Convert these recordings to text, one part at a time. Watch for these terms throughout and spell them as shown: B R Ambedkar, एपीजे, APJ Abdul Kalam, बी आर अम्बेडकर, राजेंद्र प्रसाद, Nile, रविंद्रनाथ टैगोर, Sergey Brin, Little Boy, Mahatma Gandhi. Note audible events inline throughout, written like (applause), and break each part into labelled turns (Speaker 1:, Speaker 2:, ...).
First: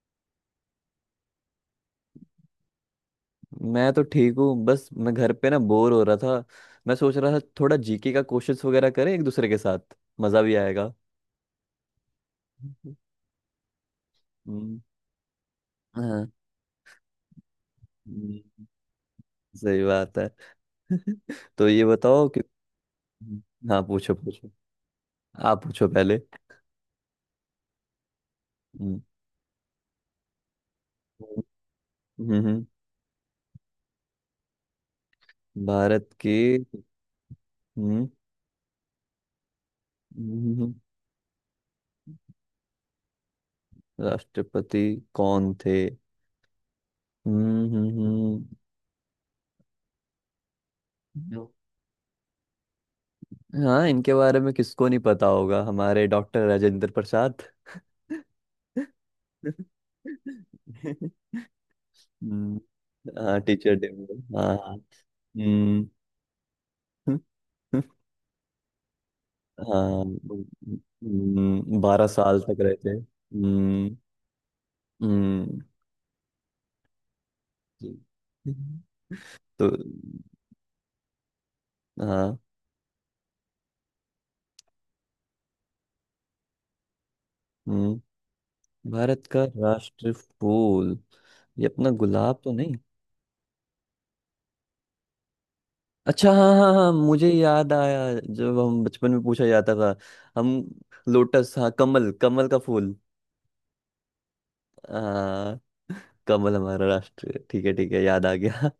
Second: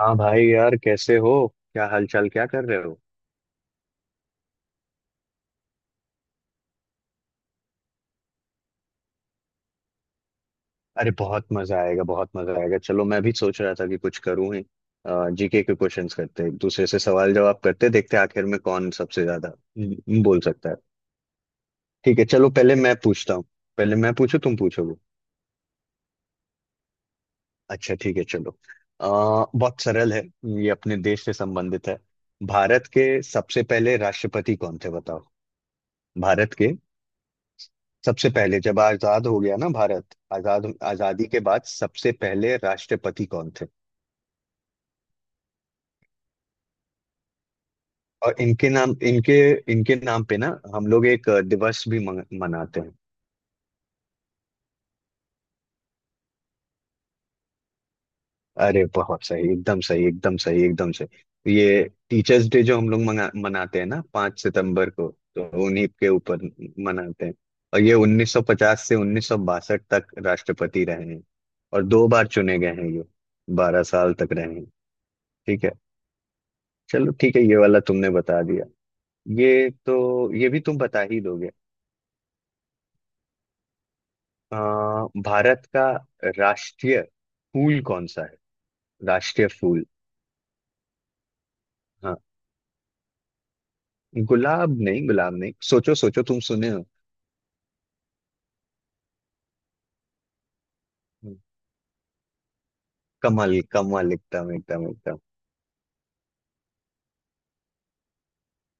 Speaker 1: हाँ भाई यार, कैसे हो? क्या हालचाल, क्या कर रहे हो?
Speaker 2: मैं तो ठीक हूँ, बस मैं घर पे ना बोर हो रहा था। मैं सोच रहा था थोड़ा जीके का क्वेश्चंस वगैरह करें एक दूसरे के साथ। मजा भी आएगा।
Speaker 1: अरे बहुत मजा आएगा, बहुत मजा आएगा। चलो,
Speaker 2: (laughs)
Speaker 1: मैं भी सोच रहा था कि कुछ करूं ही।
Speaker 2: हम्म।
Speaker 1: जीके के क्वेश्चंस
Speaker 2: हाँ।
Speaker 1: करते हैं, एक दूसरे से सवाल जवाब करते हैं, देखते हैं आखिर में
Speaker 2: हम्म।
Speaker 1: कौन सबसे ज्यादा
Speaker 2: सही बात है।
Speaker 1: बोल सकता है।
Speaker 2: (laughs) तो ये
Speaker 1: ठीक है,
Speaker 2: बताओ कि
Speaker 1: चलो पहले मैं पूछता हूँ।
Speaker 2: हाँ
Speaker 1: पहले मैं
Speaker 2: पूछो
Speaker 1: पूछूं,
Speaker 2: पूछो।
Speaker 1: तुम पूछोगे।
Speaker 2: आप पूछो पहले।
Speaker 1: अच्छा ठीक है, चलो।
Speaker 2: हम्म।
Speaker 1: अ, बहुत सरल है। ये अपने देश से
Speaker 2: हम्म।
Speaker 1: संबंधित है।
Speaker 2: हम्म। हम्म।
Speaker 1: भारत के सबसे पहले राष्ट्रपति कौन थे, बताओ?
Speaker 2: भारत के।
Speaker 1: भारत के
Speaker 2: हम्म।
Speaker 1: सबसे पहले, जब आजाद हो गया ना भारत,
Speaker 2: हम्म। हम्म।
Speaker 1: आजाद
Speaker 2: हम्म।
Speaker 1: आजादी के बाद सबसे पहले राष्ट्रपति कौन थे?
Speaker 2: राष्ट्रपति कौन थे। हम्म।
Speaker 1: और
Speaker 2: हम्म।
Speaker 1: इनके नाम, इनके इनके नाम पे ना, हम लोग एक
Speaker 2: हम्म।
Speaker 1: दिवस भी मनाते हैं।
Speaker 2: हाँ, इनके बारे में किसको नहीं पता होगा, हमारे डॉक्टर राजेंद्र प्रसाद। (laughs)
Speaker 1: अरे बहुत सही, एकदम सही, एकदम सही, एकदम
Speaker 2: हम्म।
Speaker 1: सही। ये टीचर्स डे जो हम लोग
Speaker 2: हाँ, टीचर
Speaker 1: मनाते हैं
Speaker 2: डे
Speaker 1: ना,
Speaker 2: में।
Speaker 1: पांच
Speaker 2: हाँ हाँ।
Speaker 1: सितंबर को। तो उन्हीं
Speaker 2: हम्म।
Speaker 1: के ऊपर
Speaker 2: हाँ।
Speaker 1: मनाते हैं। और ये 1950 से 1962 तक राष्ट्रपति रहे हैं, और
Speaker 2: बारह
Speaker 1: दो बार
Speaker 2: साल तक
Speaker 1: चुने गए
Speaker 2: रहे
Speaker 1: हैं
Speaker 2: थे।
Speaker 1: ये। बारह
Speaker 2: हम्म।
Speaker 1: साल तक रहे हैं।
Speaker 2: हम्म।
Speaker 1: ठीक है, चलो ठीक है, ये वाला तुमने बता दिया।
Speaker 2: तो
Speaker 1: ये तो, ये भी तुम बता ही दोगे।
Speaker 2: हाँ।
Speaker 1: भारत का राष्ट्रीय फूल कौन
Speaker 2: हम्म।
Speaker 1: सा है?
Speaker 2: भारत का
Speaker 1: राष्ट्रीय फूल।
Speaker 2: राष्ट्र फूल। ये अपना
Speaker 1: हाँ,
Speaker 2: गुलाब तो नहीं।
Speaker 1: गुलाब नहीं, गुलाब नहीं, सोचो सोचो,
Speaker 2: अच्छा
Speaker 1: तुम
Speaker 2: हाँ
Speaker 1: सुने
Speaker 2: हाँ
Speaker 1: हो।
Speaker 2: हाँ, मुझे याद आया। जब हम बचपन में पूछा जाता था। हम लोटस, हाँ, कमल, कमल का फूल।
Speaker 1: कमल, कमल, एकदम एकदम एकदम,
Speaker 2: हाँ, कमल हमारा राष्ट्र है। ठीक है ठीक है, याद आ गया।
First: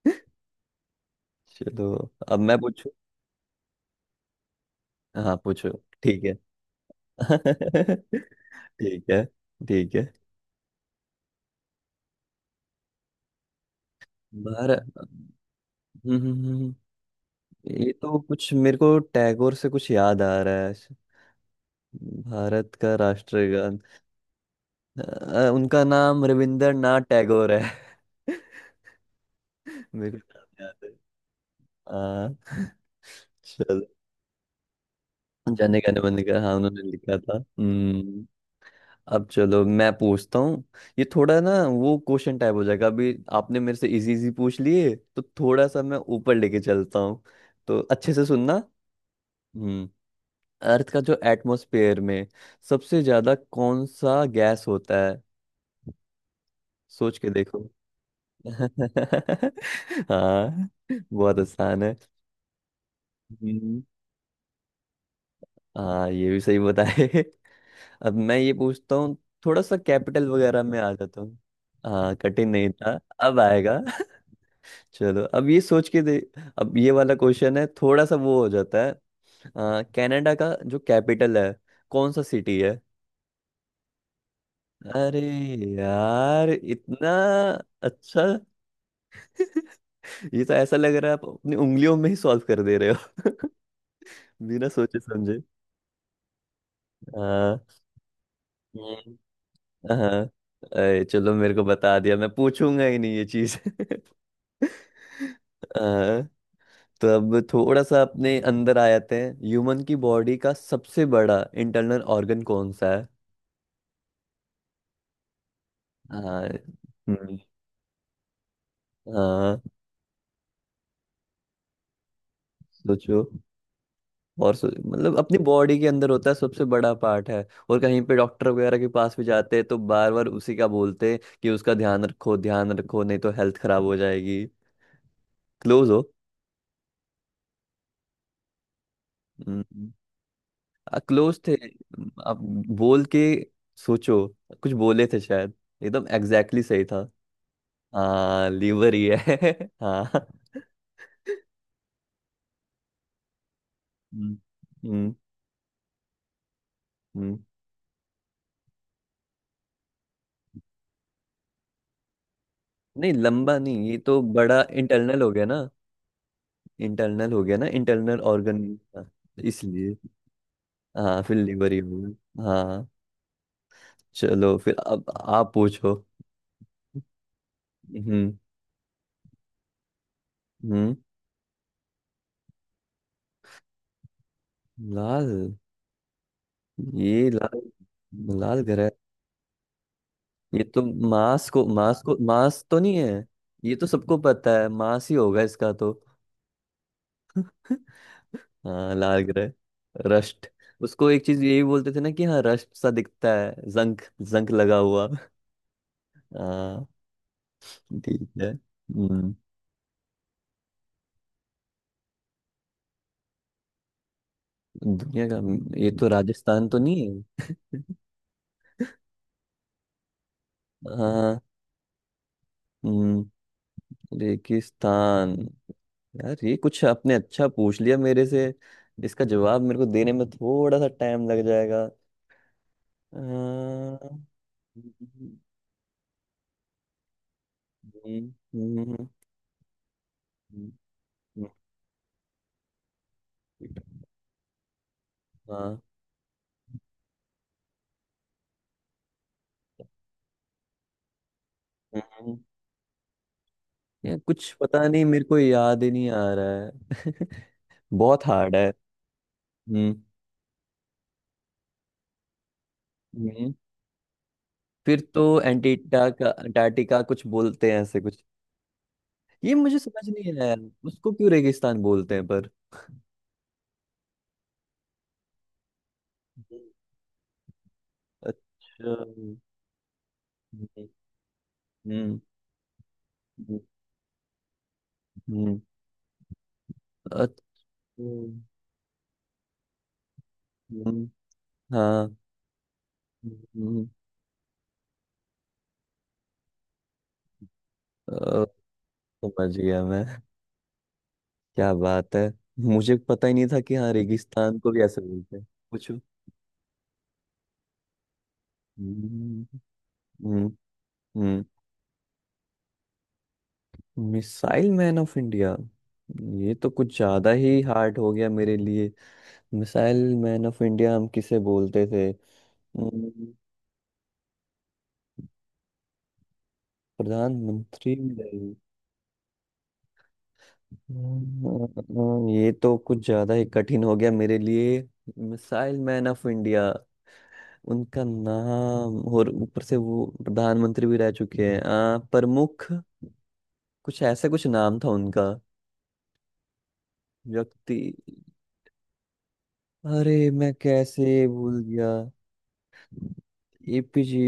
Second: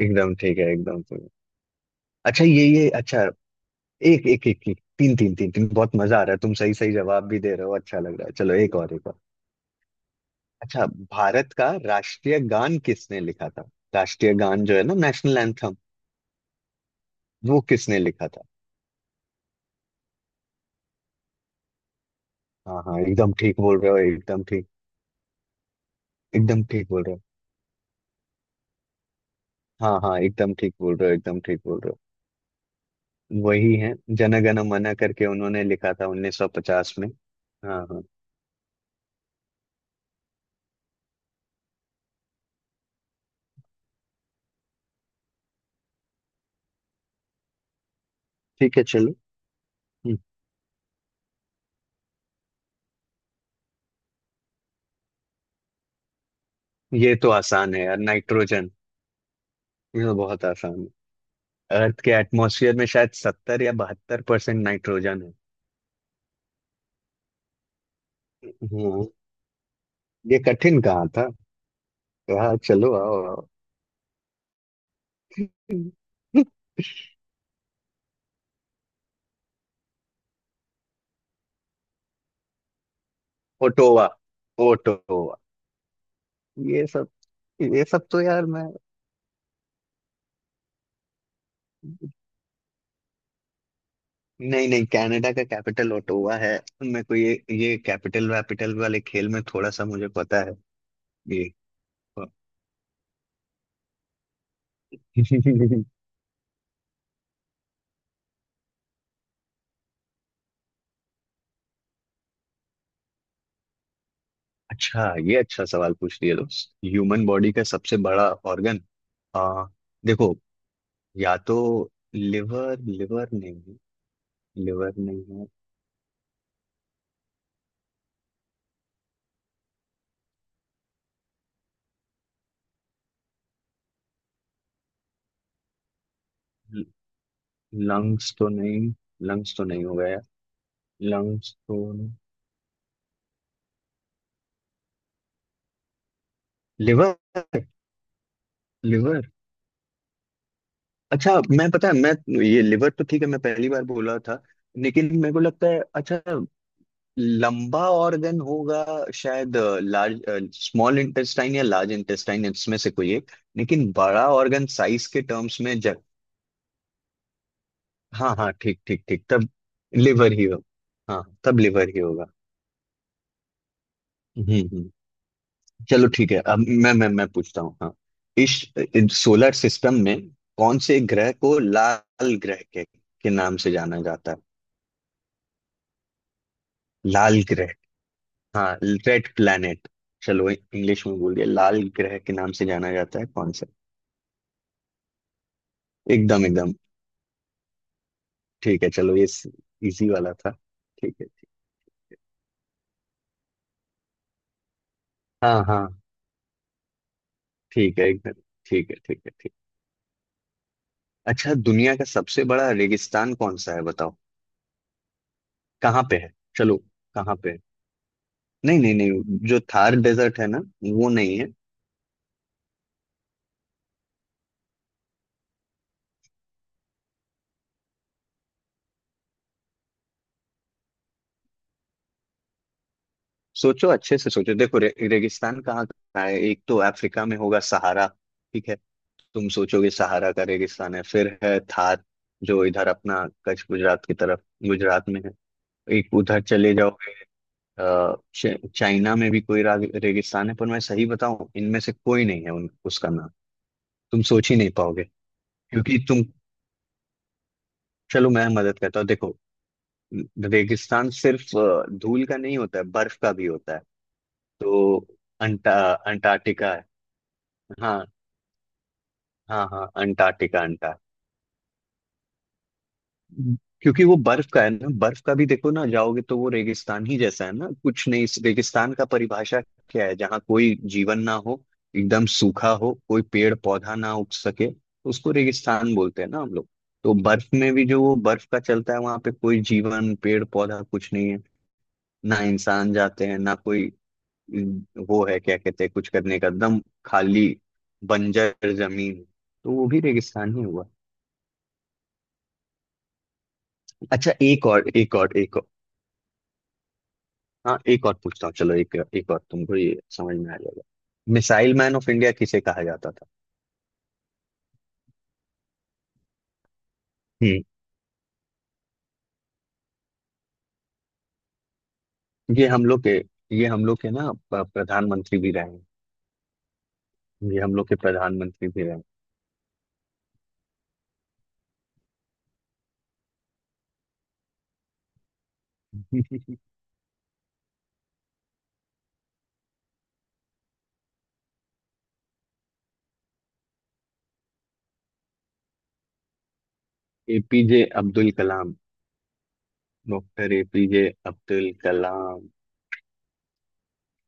Speaker 1: एकदम ठीक है, एकदम ठीक है।
Speaker 2: चलो अब
Speaker 1: अच्छा,
Speaker 2: मैं
Speaker 1: ये
Speaker 2: पूछू।
Speaker 1: अच्छा। एक एक एक, एक, तीन तीन
Speaker 2: हाँ
Speaker 1: तीन तीन,
Speaker 2: पूछो।
Speaker 1: बहुत मजा आ
Speaker 2: ठीक
Speaker 1: रहा
Speaker 2: है।
Speaker 1: है, तुम सही सही जवाब
Speaker 2: (laughs)
Speaker 1: भी दे रहे हो, अच्छा लग रहा है। चलो, एक और, एक
Speaker 2: ठीक
Speaker 1: और।
Speaker 2: है। ठीक है।
Speaker 1: अच्छा, भारत का राष्ट्रीय गान किसने लिखा था? राष्ट्रीय गान जो है
Speaker 2: भारत,
Speaker 1: ना, नेशनल एंथम,
Speaker 2: हम्म। हम्म। हम्म। हम्म।
Speaker 1: वो
Speaker 2: ये
Speaker 1: किसने
Speaker 2: तो
Speaker 1: लिखा था?
Speaker 2: कुछ मेरे को टैगोर से कुछ याद आ रहा है। भारत
Speaker 1: हाँ
Speaker 2: का
Speaker 1: हाँ, एकदम ठीक
Speaker 2: राष्ट्रगान।
Speaker 1: बोल रहे हो, एकदम ठीक,
Speaker 2: उनका नाम
Speaker 1: एकदम ठीक
Speaker 2: रविंद्रनाथ
Speaker 1: बोल रहे हो।
Speaker 2: टैगोर है। (laughs)
Speaker 1: हाँ
Speaker 2: मेरे
Speaker 1: हाँ,
Speaker 2: को
Speaker 1: एकदम
Speaker 2: नाम
Speaker 1: ठीक
Speaker 2: याद है।
Speaker 1: बोल रहे हो, एकदम ठीक बोल रहे
Speaker 2: हाँ।
Speaker 1: हो। वही
Speaker 2: चलो,
Speaker 1: है, जन गण मन करके उन्होंने
Speaker 2: जाने
Speaker 1: लिखा
Speaker 2: गाने
Speaker 1: था
Speaker 2: बने का, हाँ उन्होंने
Speaker 1: 1950 में।
Speaker 2: लिखा था।
Speaker 1: हाँ हाँ,
Speaker 2: हम्म। अब चलो मैं पूछता हूँ। ये थोड़ा ना वो क्वेश्चन टाइप हो जाएगा। अभी आपने मेरे से इजी इजी पूछ लिए तो थोड़ा सा मैं ऊपर लेके चलता हूँ। तो अच्छे से सुनना।
Speaker 1: ठीक है, चलो।
Speaker 2: हम्म।
Speaker 1: हम्म,
Speaker 2: अर्थ का जो एटमॉस्फेयर में सबसे ज्यादा कौन सा गैस होता है।
Speaker 1: ये
Speaker 2: सोच के
Speaker 1: तो
Speaker 2: देखो।
Speaker 1: आसान है यार, नाइट्रोजन।
Speaker 2: (laughs)
Speaker 1: ये तो बहुत
Speaker 2: हाँ,
Speaker 1: आसान
Speaker 2: बहुत
Speaker 1: है।
Speaker 2: आसान है।
Speaker 1: अर्थ के एटमॉस्फेयर में शायद सत्तर या
Speaker 2: हम्म।
Speaker 1: बहत्तर परसेंट नाइट्रोजन है।
Speaker 2: हाँ, ये भी सही बताए। (laughs) अब मैं ये पूछता
Speaker 1: हाँ,
Speaker 2: हूँ। थोड़ा सा कैपिटल
Speaker 1: ये
Speaker 2: वगैरह में
Speaker 1: कठिन
Speaker 2: आ
Speaker 1: कहाँ
Speaker 2: जाता
Speaker 1: था?
Speaker 2: हूँ। हाँ, कठिन
Speaker 1: हाँ
Speaker 2: नहीं था।
Speaker 1: चलो, आओ
Speaker 2: अब
Speaker 1: आओ।
Speaker 2: आएगा। (laughs) चलो अब ये सोच
Speaker 1: (laughs)
Speaker 2: के दे। अब ये वाला क्वेश्चन है, थोड़ा सा वो हो जाता है। कनाडा का जो कैपिटल है, कौन सा सिटी है।
Speaker 1: ओटोवा,
Speaker 2: अरे
Speaker 1: ओटोवा।
Speaker 2: यार,
Speaker 1: ये
Speaker 2: इतना।
Speaker 1: सब ये सब तो
Speaker 2: अच्छा।
Speaker 1: यार मैं।
Speaker 2: (laughs) ये तो ऐसा लग रहा है आप अपनी उंगलियों में ही सॉल्व कर दे रहे हो। (laughs)
Speaker 1: नहीं
Speaker 2: बिना
Speaker 1: नहीं,
Speaker 2: सोचे
Speaker 1: कनाडा
Speaker 2: समझे।
Speaker 1: का कैपिटल ओटावा है। मेरे को ये
Speaker 2: हाँ।
Speaker 1: ये कैपिटल वैपिटल वाले
Speaker 2: हम्म।
Speaker 1: खेल में थोड़ा सा मुझे
Speaker 2: हाँ।
Speaker 1: पता है।
Speaker 2: अरे चलो
Speaker 1: ये।
Speaker 2: मेरे को बता दिया, मैं पूछूंगा ही नहीं ये चीज। (laughs)
Speaker 1: (laughs)
Speaker 2: हाँ। तो अब थोड़ा सा अपने अंदर आ जाते हैं। ह्यूमन की बॉडी का सबसे बड़ा इंटरनल ऑर्गन कौन सा है।
Speaker 1: अच्छा, ये अच्छा सवाल पूछ दिया
Speaker 2: हाँ।
Speaker 1: दोस्त, ह्यूमन
Speaker 2: हम्म।
Speaker 1: बॉडी का सबसे बड़ा ऑर्गन।
Speaker 2: हाँ।
Speaker 1: आ, देखो, या तो लिवर,
Speaker 2: सोचो।
Speaker 1: लिवर नहीं है?
Speaker 2: और
Speaker 1: लिवर
Speaker 2: मतलब अपनी
Speaker 1: नहीं
Speaker 2: बॉडी के अंदर होता है, सबसे बड़ा पार्ट है, और कहीं पे डॉक्टर वगैरह के पास भी जाते हैं तो बार बार उसी का बोलते हैं कि उसका ध्यान रखो ध्यान रखो, नहीं तो हेल्थ खराब हो जाएगी। क्लोज हो।
Speaker 1: है। लंग्स तो नहीं, लंग्स तो नहीं हो गया,
Speaker 2: क्लोज
Speaker 1: लंग्स
Speaker 2: थे।
Speaker 1: तो नहीं?
Speaker 2: अब बोल के सोचो, कुछ बोले थे शायद, एकदम एग्जैक्टली सही था।
Speaker 1: लिवर,
Speaker 2: हाँ, लीवर ही
Speaker 1: लिवर।
Speaker 2: है। (laughs) हाँ।
Speaker 1: अच्छा, मैं पता है मैं, ये लिवर तो ठीक है, मैं पहली बार बोला
Speaker 2: हम्म।
Speaker 1: था। लेकिन
Speaker 2: हम्म।
Speaker 1: मेरे को लगता है अच्छा
Speaker 2: हम्म।
Speaker 1: लंबा ऑर्गन होगा शायद, लार्ज स्मॉल इंटेस्टाइन या लार्ज इंटेस्टाइन, इसमें से
Speaker 2: नहीं,
Speaker 1: कोई एक।
Speaker 2: लंबा नहीं,
Speaker 1: लेकिन
Speaker 2: ये तो
Speaker 1: बड़ा
Speaker 2: बड़ा
Speaker 1: ऑर्गन, साइज
Speaker 2: इंटरनल
Speaker 1: के
Speaker 2: हो गया
Speaker 1: टर्म्स
Speaker 2: ना।
Speaker 1: में जब।
Speaker 2: इंटरनल हो गया ना, इंटरनल
Speaker 1: हाँ हाँ,
Speaker 2: ऑर्गन,
Speaker 1: ठीक ठीक ठीक, तब
Speaker 2: इसलिए।
Speaker 1: लिवर ही होगा,
Speaker 2: हाँ,
Speaker 1: हाँ
Speaker 2: फिर
Speaker 1: तब
Speaker 2: लीवर ही
Speaker 1: लिवर ही होगा।
Speaker 2: होगा हाँ।
Speaker 1: हम्म,
Speaker 2: चलो फिर अब आप पूछो।
Speaker 1: चलो ठीक है, अब मैं पूछता हूँ। हाँ,
Speaker 2: हम्म।
Speaker 1: इस सोलर सिस्टम में कौन
Speaker 2: हम्म।
Speaker 1: से ग्रह को लाल ग्रह के नाम से जाना जाता है?
Speaker 2: लाल। ये
Speaker 1: लाल
Speaker 2: लाल।
Speaker 1: ग्रह,
Speaker 2: लाल
Speaker 1: हाँ,
Speaker 2: ग्रह।
Speaker 1: Red planet. चलो,
Speaker 2: ये तो
Speaker 1: इंग्लिश में बोल दिया,
Speaker 2: मांस को
Speaker 1: लाल
Speaker 2: मांस को
Speaker 1: ग्रह के नाम
Speaker 2: मांस
Speaker 1: से
Speaker 2: तो
Speaker 1: जाना
Speaker 2: नहीं
Speaker 1: जाता
Speaker 2: है।
Speaker 1: है कौन सा?
Speaker 2: ये तो सबको पता है, मांस ही होगा इसका तो।
Speaker 1: एकदम एकदम, ठीक है,
Speaker 2: हाँ,
Speaker 1: चलो,
Speaker 2: लाल
Speaker 1: ये
Speaker 2: ग्रह।
Speaker 1: इजी वाला
Speaker 2: रस्ट।
Speaker 1: था।
Speaker 2: उसको
Speaker 1: ठीक
Speaker 2: एक
Speaker 1: है
Speaker 2: चीज
Speaker 1: ठीक,
Speaker 2: यही बोलते थे ना कि हाँ रस्ट सा दिखता है, जंक जंक लगा हुआ।
Speaker 1: हाँ हाँ,
Speaker 2: हाँ।
Speaker 1: ठीक है
Speaker 2: ठीक
Speaker 1: एकदम,
Speaker 2: है।
Speaker 1: ठीक है, ठीक है
Speaker 2: हम्म।
Speaker 1: ठीक। अच्छा, दुनिया का सबसे बड़ा रेगिस्तान कौन सा है, बताओ?
Speaker 2: दुनिया का। ये
Speaker 1: कहाँ
Speaker 2: तो
Speaker 1: पे है,
Speaker 2: राजस्थान
Speaker 1: चलो
Speaker 2: तो नहीं
Speaker 1: कहाँ
Speaker 2: है।
Speaker 1: पे है? नहीं नहीं नहीं, जो थार डेजर्ट है ना, वो नहीं
Speaker 2: हाँ।
Speaker 1: है।
Speaker 2: हम्म। रेगिस्तान। यार ये कुछ आपने अच्छा पूछ लिया मेरे से। इसका जवाब मेरे को देने में थोड़ा सा टाइम लग जाएगा।
Speaker 1: सोचो, अच्छे
Speaker 2: हम्म।
Speaker 1: से सोचो, देखो रे, रेगिस्तान कहाँ कहाँ है? एक तो अफ्रीका में होगा, सहारा। ठीक है।
Speaker 2: हम्म।
Speaker 1: तुम सोचोगे सहारा का
Speaker 2: हम्म।
Speaker 1: रेगिस्तान है, फिर
Speaker 2: हम्म।
Speaker 1: है थार, जो इधर अपना कच्छ गुजरात की तरफ, गुजरात में है। एक उधर चले जाओ। अ, चाइना में भी कोई रेगिस्तान है, पर मैं सही बताऊं, इनमें से कोई
Speaker 2: हाँ,
Speaker 1: नहीं है उन उसका नाम।
Speaker 2: यार
Speaker 1: तुम सोच
Speaker 2: कुछ
Speaker 1: ही नहीं
Speaker 2: पता नहीं,
Speaker 1: पाओगे,
Speaker 2: मेरे को याद ही
Speaker 1: क्योंकि
Speaker 2: नहीं
Speaker 1: तुम।
Speaker 2: आ रहा है। (laughs) बहुत
Speaker 1: चलो, मैं
Speaker 2: हार्ड है।
Speaker 1: मदद करता हूँ, देखो।
Speaker 2: हम्म।
Speaker 1: रेगिस्तान सिर्फ धूल का नहीं होता है, बर्फ का भी
Speaker 2: हम्म।
Speaker 1: होता है।
Speaker 2: फिर
Speaker 1: तो
Speaker 2: तो
Speaker 1: अंटा
Speaker 2: एंटीटा का
Speaker 1: अंटार्कटिका है।
Speaker 2: अंटार्कटिका कुछ बोलते हैं ऐसे
Speaker 1: हाँ
Speaker 2: कुछ। ये
Speaker 1: हाँ
Speaker 2: मुझे
Speaker 1: हाँ,
Speaker 2: समझ नहीं आया
Speaker 1: अंटार्कटिका,
Speaker 2: यार।
Speaker 1: अंटार्कटिका।
Speaker 2: उसको क्यों रेगिस्तान बोलते हैं पर।
Speaker 1: क्योंकि वो बर्फ का है ना, बर्फ का भी देखो ना, जाओगे तो वो
Speaker 2: हम्म।
Speaker 1: रेगिस्तान ही जैसा है ना, कुछ नहीं। इस रेगिस्तान
Speaker 2: अच्छा।
Speaker 1: का परिभाषा क्या है? जहाँ कोई
Speaker 2: हम्म।
Speaker 1: जीवन ना हो, एकदम सूखा हो, कोई पेड़
Speaker 2: हम्म।
Speaker 1: पौधा ना उग सके, तो उसको
Speaker 2: हम्म।
Speaker 1: रेगिस्तान बोलते हैं ना हम लोग। तो
Speaker 2: अच्छा।
Speaker 1: बर्फ में भी, जो वो
Speaker 2: हम्म।
Speaker 1: बर्फ का चलता है, वहां पे कोई जीवन, पेड़ पौधा कुछ नहीं है,
Speaker 2: हाँ।
Speaker 1: ना इंसान जाते हैं, ना
Speaker 2: हम्म।
Speaker 1: कोई। वो है क्या कहते हैं, कुछ करने का एकदम खाली,
Speaker 2: अ,
Speaker 1: बंजर जमीन,
Speaker 2: समझ
Speaker 1: तो
Speaker 2: गया
Speaker 1: वो भी
Speaker 2: मैं।
Speaker 1: रेगिस्तान ही हुआ।
Speaker 2: क्या बात है, मुझे पता ही नहीं था कि हाँ
Speaker 1: अच्छा
Speaker 2: रेगिस्तान
Speaker 1: एक
Speaker 2: को भी
Speaker 1: और,
Speaker 2: ऐसे
Speaker 1: एक
Speaker 2: बोलते
Speaker 1: और,
Speaker 2: हैं।
Speaker 1: एक और।
Speaker 2: पूछो।
Speaker 1: हाँ एक और पूछता हूँ, चलो एक एक और
Speaker 2: हम्म।
Speaker 1: तुमको ये समझ
Speaker 2: हम्म।
Speaker 1: में आ जाएगा।
Speaker 2: हम्म।
Speaker 1: मिसाइल मैन ऑफ इंडिया किसे कहा जाता था?
Speaker 2: Missile man of India. ये तो कुछ ज्यादा
Speaker 1: हम्म।
Speaker 2: ही हार्ड हो गया मेरे लिए। मिसाइल मैन ऑफ इंडिया हम किसे बोलते थे।
Speaker 1: ये हम लोग के
Speaker 2: हम्म।
Speaker 1: ये हम लोग के ना प्रधानमंत्री भी रहे हैं। ये हम लोग
Speaker 2: प्रधानमंत्री
Speaker 1: के
Speaker 2: नहीं।
Speaker 1: प्रधानमंत्री भी रहे
Speaker 2: हम्म। ये तो कुछ ज्यादा ही कठिन हो गया मेरे लिए। मिसाइल मैन ऑफ
Speaker 1: हैं।
Speaker 2: इंडिया, उनका नाम, और ऊपर से वो प्रधानमंत्री भी रह चुके हैं। प्रमुख, कुछ ऐसा कुछ नाम था उनका,
Speaker 1: (laughs)
Speaker 2: व्यक्ति।
Speaker 1: एपीजे अब्दुल कलाम,
Speaker 2: अरे मैं
Speaker 1: डॉक्टर एपीजे
Speaker 2: कैसे भूल
Speaker 1: अब्दुल
Speaker 2: गया।
Speaker 1: कलाम।
Speaker 2: एपीजे।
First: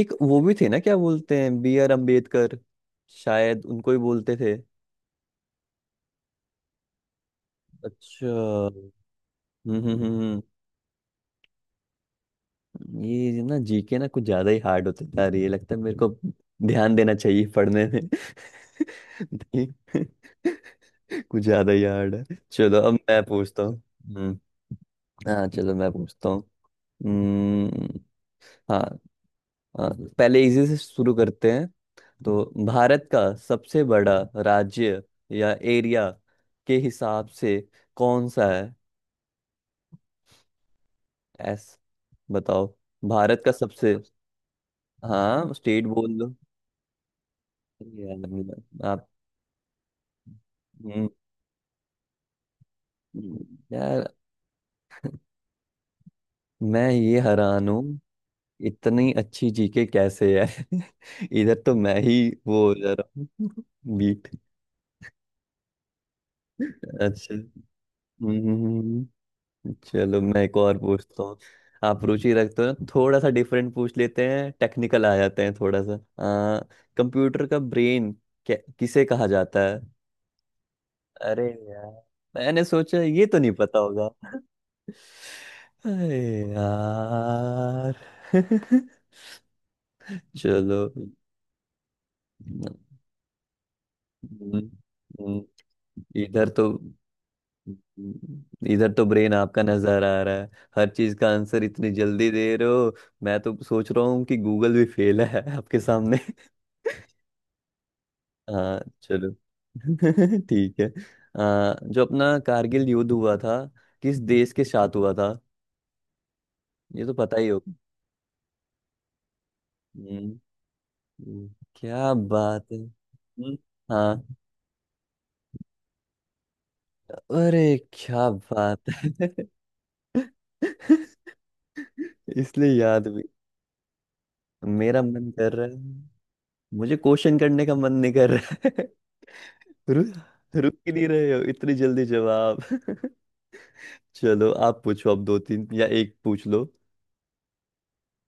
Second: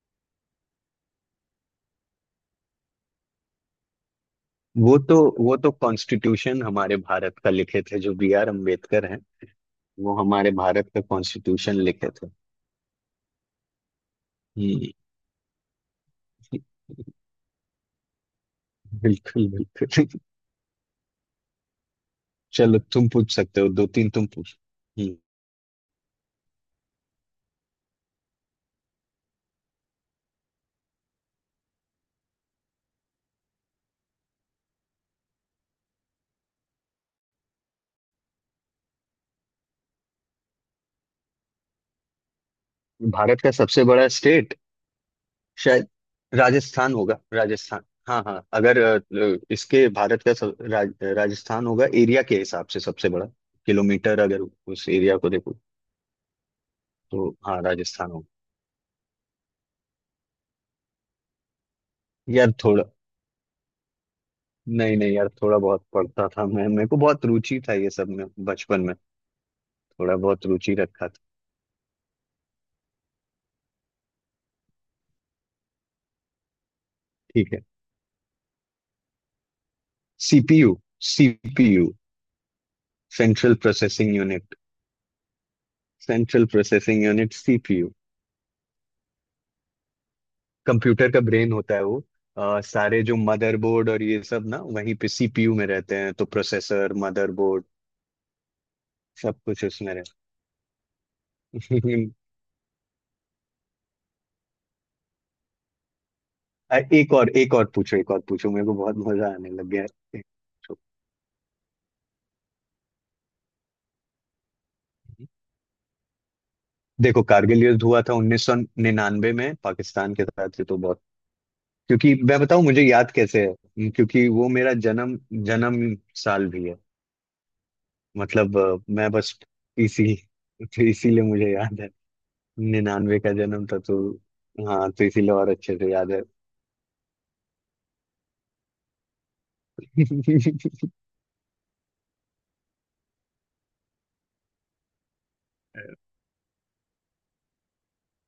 Speaker 2: एक वो भी थे ना, क्या बोलते हैं, बी आर अम्बेडकर, शायद उनको ही बोलते थे।
Speaker 1: वो तो वो तो कॉन्स्टिट्यूशन हमारे भारत का लिखे थे, जो
Speaker 2: अच्छा।
Speaker 1: बी आर अम्बेडकर हैं।
Speaker 2: हम्म। हम्म।
Speaker 1: वो
Speaker 2: हम्म।
Speaker 1: हमारे भारत का कॉन्स्टिट्यूशन लिखे थे।
Speaker 2: हम्म। ये ना जीके ना कुछ ज्यादा ही हार्ड
Speaker 1: हम्म।
Speaker 2: होता जा रही है लगता है, मेरे को ध्यान देना चाहिए पढ़ने में।
Speaker 1: (laughs)
Speaker 2: (laughs)
Speaker 1: बिल्कुल
Speaker 2: नहीं।
Speaker 1: बिल्कुल।
Speaker 2: (laughs) कुछ ज्यादा ही हार्ड है।
Speaker 1: (laughs) चलो,
Speaker 2: चलो अब
Speaker 1: तुम
Speaker 2: मैं
Speaker 1: पूछ सकते
Speaker 2: पूछता
Speaker 1: हो
Speaker 2: हूँ।
Speaker 1: दो तीन, तुम
Speaker 2: हम्म।
Speaker 1: पूछ। हम्म।
Speaker 2: हाँ चलो मैं पूछता हूँ। हम्म। हाँ। अ, पहले इजी से शुरू करते हैं। तो भारत का सबसे बड़ा राज्य या एरिया के हिसाब से कौन सा है, एस, बताओ। भारत
Speaker 1: भारत
Speaker 2: का
Speaker 1: का सबसे
Speaker 2: सबसे,
Speaker 1: बड़ा स्टेट,
Speaker 2: हाँ स्टेट
Speaker 1: शायद
Speaker 2: बोल दो।
Speaker 1: राजस्थान होगा, राजस्थान
Speaker 2: अरे यार,
Speaker 1: हाँ हाँ, अगर
Speaker 2: आप।
Speaker 1: इसके भारत का
Speaker 2: हम्म।
Speaker 1: राजस्थान होगा एरिया के हिसाब से सबसे बड़ा।
Speaker 2: यार।
Speaker 1: किलोमीटर, अगर उस एरिया को देखो
Speaker 2: मैं ये
Speaker 1: तो हाँ
Speaker 2: हैरान हूँ,
Speaker 1: राजस्थान होगा।
Speaker 2: इतनी अच्छी जीके कैसे है। (laughs) इधर तो मैं ही
Speaker 1: यार
Speaker 2: वो हो
Speaker 1: थोड़ा,
Speaker 2: जा रहा हूँ। (laughs) बीट।
Speaker 1: नहीं नहीं यार, थोड़ा बहुत पढ़ता था मैं, मेरे को बहुत
Speaker 2: अच्छा।
Speaker 1: रुचि था ये सब में
Speaker 2: हम्म। हम्म।
Speaker 1: बचपन में,
Speaker 2: हम्म।
Speaker 1: थोड़ा
Speaker 2: चलो मैं
Speaker 1: बहुत
Speaker 2: एक
Speaker 1: रुचि
Speaker 2: और
Speaker 1: रखा
Speaker 2: पूछता
Speaker 1: था।
Speaker 2: हूँ। आप रुचि रखते हो ना, थोड़ा सा डिफरेंट पूछ लेते हैं, टेक्निकल आ जाते हैं थोड़ा सा। कंप्यूटर
Speaker 1: ठीक
Speaker 2: का
Speaker 1: है।
Speaker 2: ब्रेन क्या किसे कहा जाता है।
Speaker 1: सीपीयू,
Speaker 2: अरे
Speaker 1: सीपीयू,
Speaker 2: यार, मैंने सोचा ये तो नहीं
Speaker 1: सेंट्रल
Speaker 2: पता होगा।
Speaker 1: प्रोसेसिंग
Speaker 2: (laughs)
Speaker 1: यूनिट,
Speaker 2: अरे
Speaker 1: सेंट्रल प्रोसेसिंग यूनिट सीपीयू।
Speaker 2: यार। (laughs) चलो।
Speaker 1: कंप्यूटर का ब्रेन होता है वो।
Speaker 2: हम्म।
Speaker 1: सारे जो मदरबोर्ड और ये सब ना, वहीं पे
Speaker 2: हम्म।
Speaker 1: सीपीयू में रहते हैं, तो
Speaker 2: इधर तो,
Speaker 1: प्रोसेसर, मदरबोर्ड
Speaker 2: इधर तो ब्रेन
Speaker 1: सब
Speaker 2: आपका
Speaker 1: कुछ उसमें
Speaker 2: नजर
Speaker 1: रहता
Speaker 2: आ रहा है। हर चीज का आंसर इतनी
Speaker 1: है। (laughs)
Speaker 2: जल्दी दे रहे हो। मैं तो सोच रहा हूँ कि गूगल भी फेल है। (laughs) आपके सामने।
Speaker 1: एक और, एक और पूछो, एक और पूछो, मेरे को
Speaker 2: हाँ
Speaker 1: बहुत
Speaker 2: चलो।
Speaker 1: मजा आने लग गया है।
Speaker 2: (laughs) ठीक है। जो अपना कारगिल युद्ध हुआ था किस देश के साथ हुआ था, ये तो
Speaker 1: देखो,
Speaker 2: पता ही
Speaker 1: कारगिल
Speaker 2: होगा।
Speaker 1: युद्ध हुआ था 1999 में पाकिस्तान के
Speaker 2: हम्म।
Speaker 1: साथ, ये तो बहुत।
Speaker 2: हम्म। क्या
Speaker 1: क्योंकि मैं बताऊं
Speaker 2: बात है।
Speaker 1: मुझे याद कैसे है,
Speaker 2: हम्म।
Speaker 1: क्योंकि
Speaker 2: हाँ।
Speaker 1: वो मेरा जन्म जन्म साल भी है,
Speaker 2: अरे क्या
Speaker 1: मतलब,
Speaker 2: बात
Speaker 1: मैं
Speaker 2: है।
Speaker 1: बस इसी। (laughs) तो इसीलिए
Speaker 2: (laughs)
Speaker 1: मुझे याद है,
Speaker 2: इसलिए याद
Speaker 1: 99
Speaker 2: भी।
Speaker 1: का जन्म था, तो हाँ,
Speaker 2: मेरा
Speaker 1: तो
Speaker 2: मन
Speaker 1: इसीलिए और
Speaker 2: कर रहा
Speaker 1: अच्छे से याद है।
Speaker 2: है, मुझे क्वेश्चन करने का मन नहीं कर रहा है। (laughs) रुक रुक
Speaker 1: (laughs)
Speaker 2: ही नहीं रहे हो, इतनी जल्दी जवाब। (laughs) चलो आप पूछो अब, दो तीन या एक पूछ लो।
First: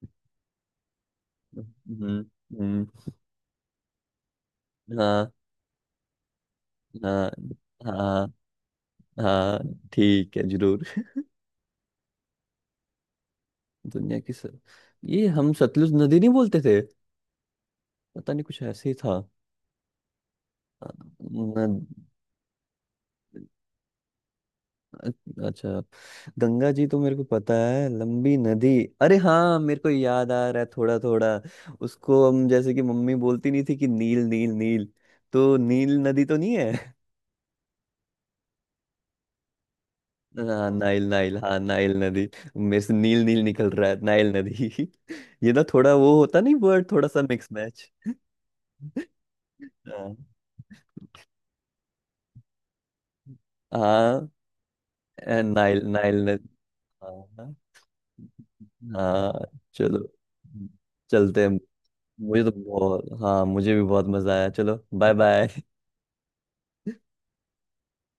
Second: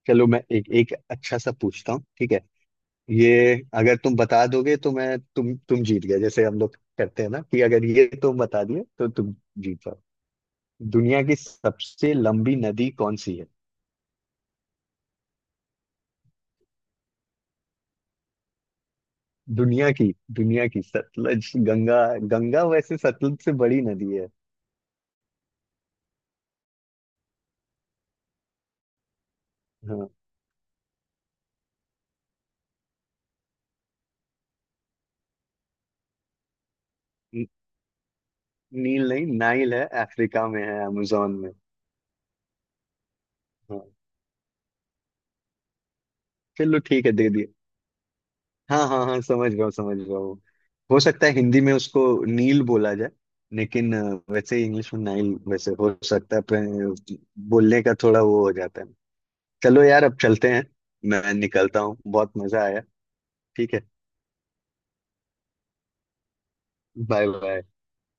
Speaker 1: चलो, मैं एक एक अच्छा सा पूछता हूँ,
Speaker 2: हम्म।
Speaker 1: ठीक है।
Speaker 2: हम्म।
Speaker 1: ये अगर तुम बता दोगे तो मैं,
Speaker 2: हाँ
Speaker 1: तुम जीत गए, जैसे हम लोग करते हैं
Speaker 2: हाँ
Speaker 1: ना कि अगर ये
Speaker 2: हाँ
Speaker 1: तुम बता दिए तो तुम
Speaker 2: हाँ।
Speaker 1: जीत जाओ।
Speaker 2: ठीक है, जरूर।
Speaker 1: दुनिया की सबसे लंबी नदी कौन सी है?
Speaker 2: (laughs) दुनिया की सर। ये हम सतलुज नदी नहीं बोलते थे। पता नहीं, कुछ ऐसे ही था।
Speaker 1: दुनिया की दुनिया की
Speaker 2: अ,
Speaker 1: सतलज,
Speaker 2: न,
Speaker 1: गंगा। गंगा वैसे सतलज से बड़ी नदी है।
Speaker 2: अच्छा। गंगा जी तो मेरे को पता है लंबी नदी। अरे हाँ, मेरे को
Speaker 1: हाँ,
Speaker 2: याद आ रहा है थोड़ा थोड़ा। उसको हम जैसे कि मम्मी बोलती नहीं थी कि नील नील नील, तो नील नदी तो नहीं है।
Speaker 1: नी- नील नहीं, नाइल है, अफ्रीका में
Speaker 2: हाँ
Speaker 1: है,
Speaker 2: नाइल नाइल,
Speaker 1: अमेजोन में।
Speaker 2: हाँ नाइल नदी। मेरे से नील नील निकल
Speaker 1: हाँ,
Speaker 2: रहा है, नाइल नदी। (laughs) ये ना थोड़ा वो होता नहीं,
Speaker 1: चलो
Speaker 2: वर्ड
Speaker 1: ठीक
Speaker 2: थोड़ा
Speaker 1: है,
Speaker 2: सा
Speaker 1: दे दिए।
Speaker 2: Mix match.
Speaker 1: हाँ
Speaker 2: (laughs)
Speaker 1: हाँ हाँ, समझ गया हूँ, समझ
Speaker 2: हाँ।
Speaker 1: गया हूँ। हो सकता है हिंदी में उसको नील बोला जाए, लेकिन
Speaker 2: हाँ।
Speaker 1: वैसे इंग्लिश में नाइल, वैसे
Speaker 2: नाइल
Speaker 1: हो
Speaker 2: नाइल
Speaker 1: सकता है
Speaker 2: नदी।
Speaker 1: पर
Speaker 2: हाँ।
Speaker 1: बोलने का थोड़ा वो हो जाता है।
Speaker 2: हाँ।
Speaker 1: चलो यार,
Speaker 2: चलो
Speaker 1: अब चलते हैं, मैं
Speaker 2: चलते हैं।
Speaker 1: निकलता हूँ, बहुत
Speaker 2: मुझे तो
Speaker 1: मजा आया।
Speaker 2: बहुत, हाँ, मुझे
Speaker 1: ठीक है,
Speaker 2: भी बहुत मजा आया। चलो बाय बाय।
Speaker 1: Bye bye.